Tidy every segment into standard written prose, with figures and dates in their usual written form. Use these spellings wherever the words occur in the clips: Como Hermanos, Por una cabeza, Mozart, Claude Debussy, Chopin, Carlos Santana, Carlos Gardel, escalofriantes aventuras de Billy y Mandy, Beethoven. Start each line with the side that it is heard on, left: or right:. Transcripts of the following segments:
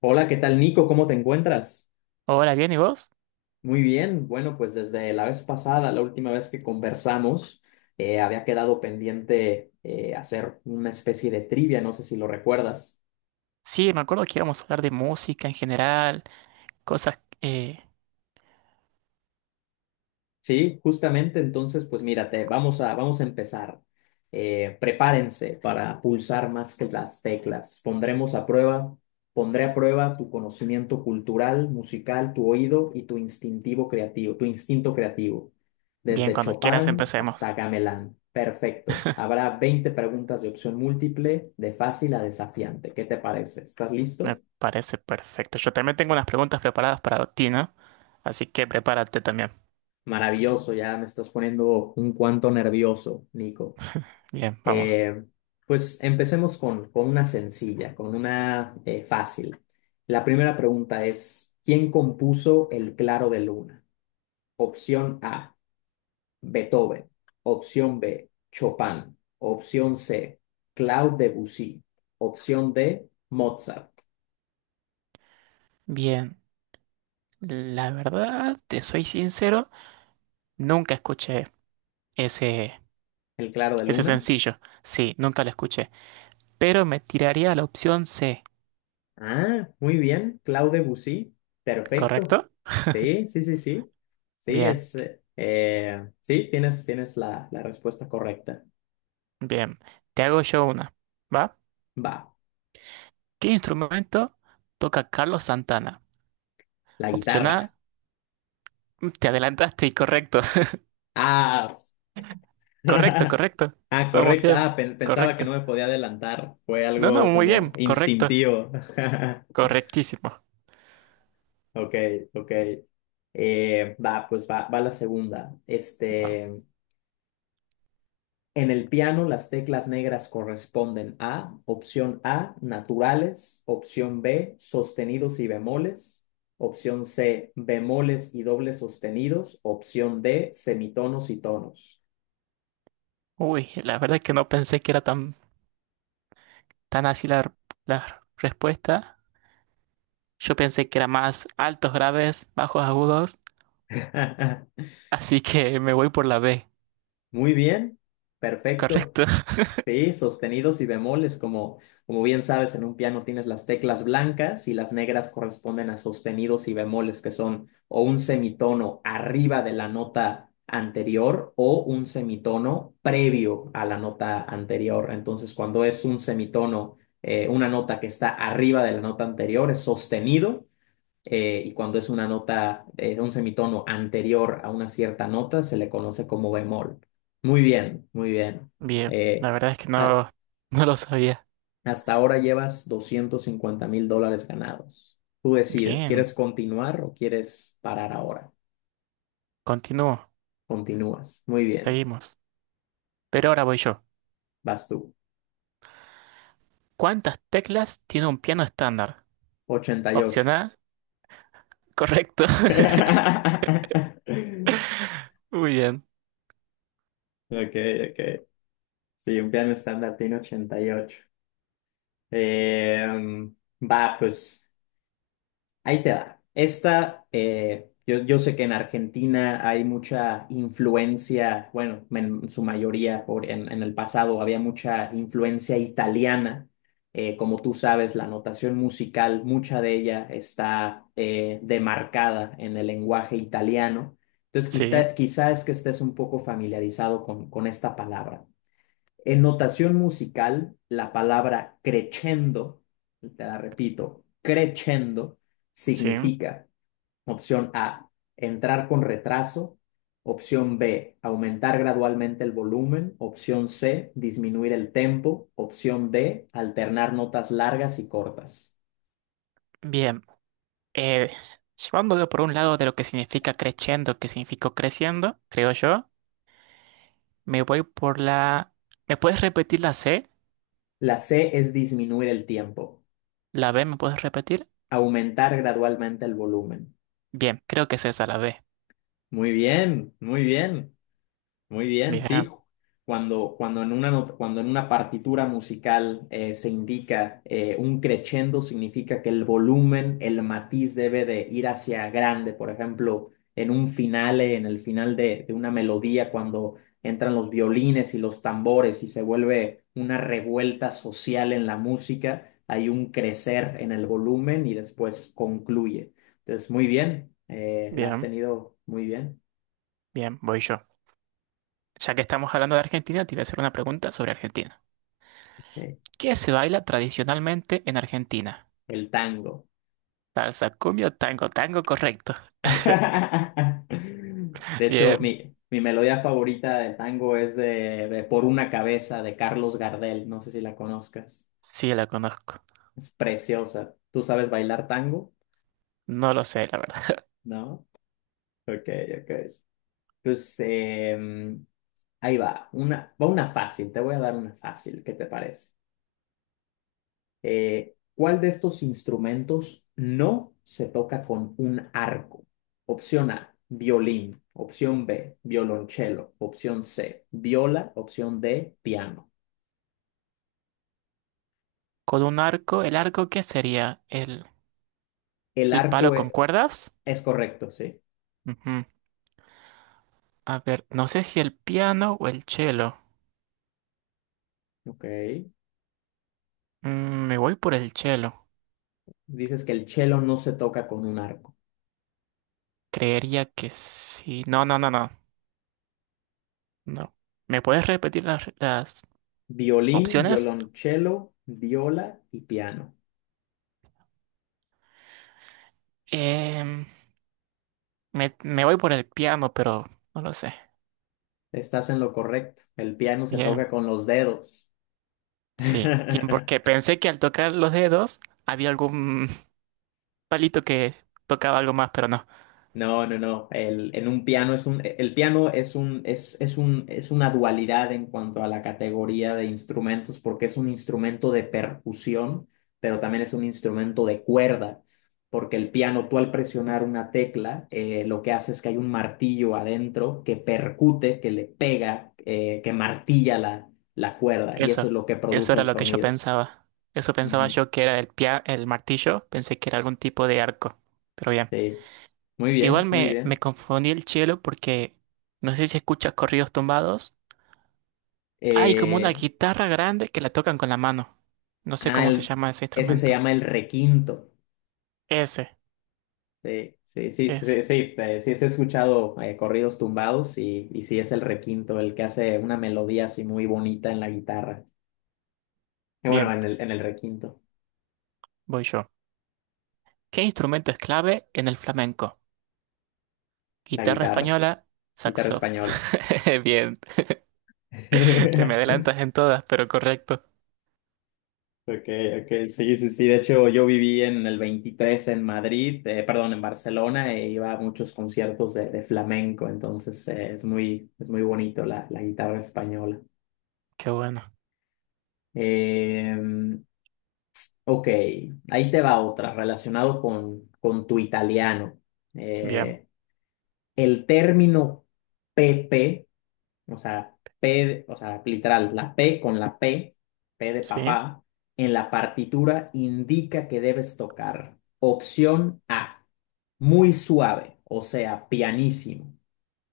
left: Hola, ¿qué tal, Nico? ¿Cómo te encuentras?
right: Hola, bien, ¿y vos?
left: Muy bien. Bueno, pues desde la vez pasada, la última vez que conversamos, había quedado pendiente hacer una especie de trivia, no sé si lo recuerdas.
right: Sí, me acuerdo que íbamos a hablar de música en general, cosas... eh,
left: Sí, justamente, entonces, pues mírate, vamos a empezar. Prepárense para pulsar más que las teclas. Pondré a prueba tu conocimiento cultural, musical, tu oído y tu instinto creativo,
right: Bien,
left: desde
right: cuando quieras
left: Chopin hasta
right: empecemos.
left: Gamelán. Perfecto. Habrá 20 preguntas de opción múltiple, de fácil a desafiante. ¿Qué te parece? ¿Estás
right: Me
left: listo?
right: parece perfecto. Yo también tengo unas preguntas preparadas para ti, ¿no? Así que prepárate también.
left: Maravilloso, ya me estás poniendo un cuanto nervioso, Nico.
right: Bien, vamos.
left: Eh, pues empecemos con una sencilla, con una fácil. La primera pregunta es, ¿quién compuso El Claro de Luna? Opción A, Beethoven. Opción B, Chopin. Opción C, Claude Debussy. Opción D, Mozart.
right: Bien, la verdad, te soy sincero, nunca escuché ese,
left: ¿El Claro de
right: ese
left: Luna?
right: sencillo. Sí, nunca lo escuché. Pero me tiraría a la opción C,
left: Ah, muy bien, Claude Debussy. Perfecto.
right: ¿correcto?
left: Sí, sí, sí, sí. Sí,
right: Bien,
left: es, eh, sí, tienes la respuesta correcta.
right: bien. Te hago yo una. ¿Va?
left: Va.
right: ¿Qué instrumento toca Carlos Santana?
left: La
right: Opción
left: guitarra.
right: A, te adelantaste y correcto.
left: Ah,
right: Correcto, correcto.
left: ah,
right: Vamos
left: correcto.
right: bien,
left: Ah, pensaba que
right: correcto.
left: no me podía adelantar. Fue
right: No, no,
left: algo
right: muy
left: como
right: bien, correcto.
left: instintivo.
right: Correctísimo.
left: Ok, ok. Va la segunda.
right: No.
left: Este, en el piano las teclas negras corresponden a opción A, naturales, opción B, sostenidos y bemoles, opción C, bemoles y dobles sostenidos, opción D, semitonos y tonos.
right: Uy, la verdad es que no pensé que era tan, tan así la, la respuesta. Yo pensé que era más altos graves, bajos agudos, así que me voy por la B.
left: Muy bien, perfecto.
right: Correcto.
left: Sí, sostenidos y bemoles, como bien sabes, en un piano tienes las teclas blancas y las negras corresponden a sostenidos y bemoles, que son o un semitono arriba de la nota anterior o un semitono previo a la nota anterior. Entonces, cuando es un semitono, una nota que está arriba de la nota anterior es sostenido y cuando es una nota, un semitono anterior a una cierta nota, se le conoce como bemol. Muy bien, muy bien.
right: Bien, la
left: Eh,
right: verdad es que
left: a-
right: no, no lo sabía.
left: hasta ahora llevas $250,000 ganados. Tú decides,
right: Bien,
left: ¿quieres continuar o quieres parar ahora?
right: continúo,
left: Continúas. Muy bien,
right: seguimos. Pero ahora voy yo.
left: vas tú.
right: ¿Cuántas teclas tiene un piano estándar?
left: 88.
right: Opción A, correcto. Muy bien.
left: Ok, ok. Sí, un piano estándar tiene 88. Eh, va, pues. Ahí te da. Yo sé que en Argentina hay mucha influencia, bueno, en su mayoría, en el pasado había mucha influencia italiana. Como tú sabes, la notación musical, mucha de ella está demarcada en el lenguaje italiano. Entonces,
right: Sí,
left: quizá es que estés un poco familiarizado con esta palabra. En notación musical, la palabra crescendo, te la repito, crescendo
right: sí.
left: significa opción A, entrar con retraso, opción B, aumentar gradualmente el volumen, opción C, disminuir el tempo, opción D, alternar notas largas y cortas.
right: Bien. Eh, Llevándolo por un lado de lo que significa crescendo, que significó creciendo, creo yo, me voy por la... ¿Me puedes repetir la C?
left: La C es disminuir el tiempo,
right: ¿La B me puedes repetir?
left: aumentar gradualmente el volumen.
right: Bien, creo que es esa la B.
left: Muy bien, muy bien. Muy bien, sí.
right: Bien,
left: Cuando en una, not- cuando en una partitura musical se indica un crescendo, significa que el volumen, el matiz debe de ir hacia grande. Por ejemplo, en un finale, en el final de una melodía, cuando entran los violines y los tambores y se vuelve una revuelta social en la música, hay un crecer en el volumen y después concluye. Entonces, muy bien, la has
right: bien,
left: tenido muy bien.
right: bien, voy yo. Ya que estamos hablando de Argentina, te voy a hacer una pregunta sobre Argentina.
left: Ok.
right: ¿Qué se baila tradicionalmente en Argentina?
left: El tango.
right: Salsa, cumbia, tango, tango, correcto.
left: De hecho,
right: Bien,
left: mi melodía favorita del tango es de Por una cabeza de Carlos Gardel. No sé si la conozcas.
right: sí la conozco.
left: Es preciosa. ¿Tú sabes bailar tango?
right: No lo sé, la verdad.
left: ¿No? Ok, ok. Pues em, ahí va. Va una fácil. Te voy a dar una fácil. ¿Qué te parece? ¿Cuál de estos instrumentos no se toca con un arco? Opción A, violín. Opción B, violonchelo. Opción C, viola. Opción D, piano.
right: Con un arco, ¿el arco qué sería? ¿El
left: El
right: ¿El palo
left: arco
right: con
left: e-
right: cuerdas?
left: es, correcto, sí.
right: Ujú. A ver, no sé si el piano o el cello.
left: Ok.
right: Me voy por el cello.
left: Dices que el chelo no se toca con un arco.
right: Creería que sí. No, no, no, no. No. ¿Me puedes repetir las
left: Violín,
right: opciones?
left: violonchelo, viola y piano.
right: Em, Me, me voy por el piano, pero no lo sé.
left: Estás en lo correcto. El piano se toca
right: Bien,
left: con los dedos.
right: sí. Bien, porque pensé que al tocar los dedos había algún palito que tocaba algo más, pero no.
left: No, no, no. El piano es una dualidad en cuanto a la categoría de instrumentos, porque es un instrumento de percusión, pero también es un instrumento de cuerda, porque el piano, tú al presionar una tecla, lo que hace es que hay un martillo adentro que percute, que le pega, que martilla la cuerda, y eso
right: Eso,
left: es lo que
right: eso
left: produce
right: era
left: el
right: lo que yo
left: sonido.
right: pensaba. Eso pensaba
left: Ujú.
right: yo que era el pia- el martillo, pensé que era algún tipo de arco. Pero bien,
left: Sí, muy bien,
right: igual
left: muy
right: me, me
left: bien.
right: confundí el cielo porque no sé si escuchas corridos tumbados. Hay como una
left: Eh,
right: guitarra grande que la tocan con la mano. No sé
left: ah,
right: cómo se
left: el-
right: llama ese
left: ese se
right: instrumento.
left: llama el requinto.
right: Ese,
left: Sí, sí, sí, sí,
right: ese.
left: sí, sí, eh, sí, sí he escuchado corridos tumbados y sí es el requinto el que hace una melodía así muy bonita en la guitarra. Bueno,
right: Bien,
left: en el requinto,
right: voy yo. ¿Qué instrumento es clave en el flamenco?
left: la
right: Guitarra
left: guitarra,
right: española,
left: guitarra
right: saxof.
left: española.
right: Bien, te me adelantas en todas, pero correcto.
left: Ok, ok, sí, sí, sí. De hecho, yo viví en el 23 en Madrid, perdón, en Barcelona, e iba a muchos conciertos de flamenco, entonces es muy bonito la guitarra española.
right: Qué bueno.
left: Eh, Ok, ahí te va otra relacionado con tu italiano.
right: Bien,
left: Eh, el término PP, o sea, P, o sea, literal, la P con la P, P de
right: sí.
left: papá, en la partitura indica que debes tocar. Opción A, muy suave, o sea, pianísimo.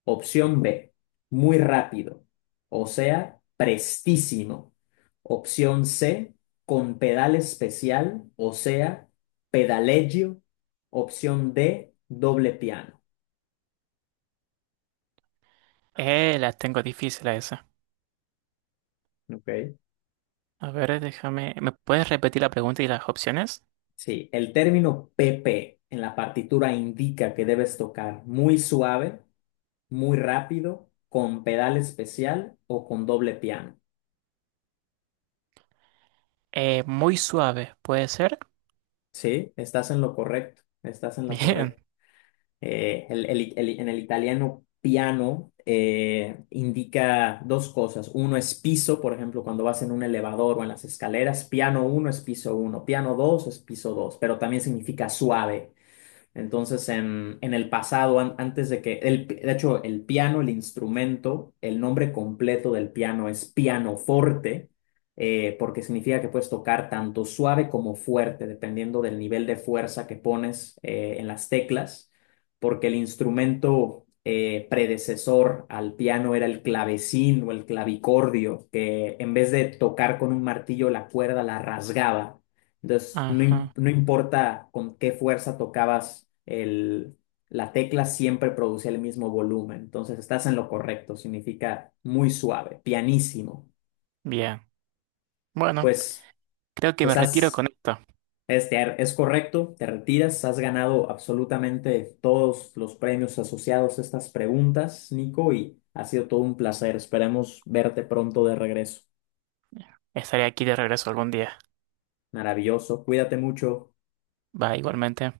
left: Opción B, muy rápido, o sea, prestísimo. Opción C, con pedal especial, o sea, pedaleggio. Opción D, doble piano.
right: Las tengo difíciles esas.
left: Ok.
right: A ver, déjame. ¿Me puedes repetir la pregunta y las opciones?
left: Sí, el término PP en la partitura indica que debes tocar muy suave, muy rápido, con pedal especial o con doble piano.
right: Muy suave, ¿puede ser?
left: Sí, estás en lo correcto, estás en lo
right: Bien.
left: correcto. El- en el italiano piano indica dos cosas. Uno es piso, por ejemplo, cuando vas en un elevador o en las escaleras, piano uno es piso uno, piano 2 es piso dos, pero también significa suave. Entonces, en el pasado, antes de que, el, de hecho, el piano, el instrumento, el nombre completo del piano es pianoforte, porque significa que puedes tocar tanto suave como fuerte, dependiendo del nivel de fuerza que pones en las teclas, porque el instrumento predecesor al piano era el clavecín o el clavicordio, que en vez de tocar con un martillo la cuerda, la rasgaba entonces,
right: Ajá.
left: no importa con qué fuerza tocabas la tecla, siempre producía el mismo volumen. Entonces, estás en lo correcto, significa muy suave, pianísimo.
right: Bien. Bueno,
left: Pues,
right: creo que me
left: pues
right: retiro con
left: has,
right: esto.
left: es correcto, te retiras, has ganado absolutamente todos los premios asociados a estas preguntas, Nico, y ha sido todo un placer. Esperemos verte pronto de regreso.
right: Estaré aquí de regreso algún día.
left: Maravilloso, cuídate mucho.
right: Va, igualmente.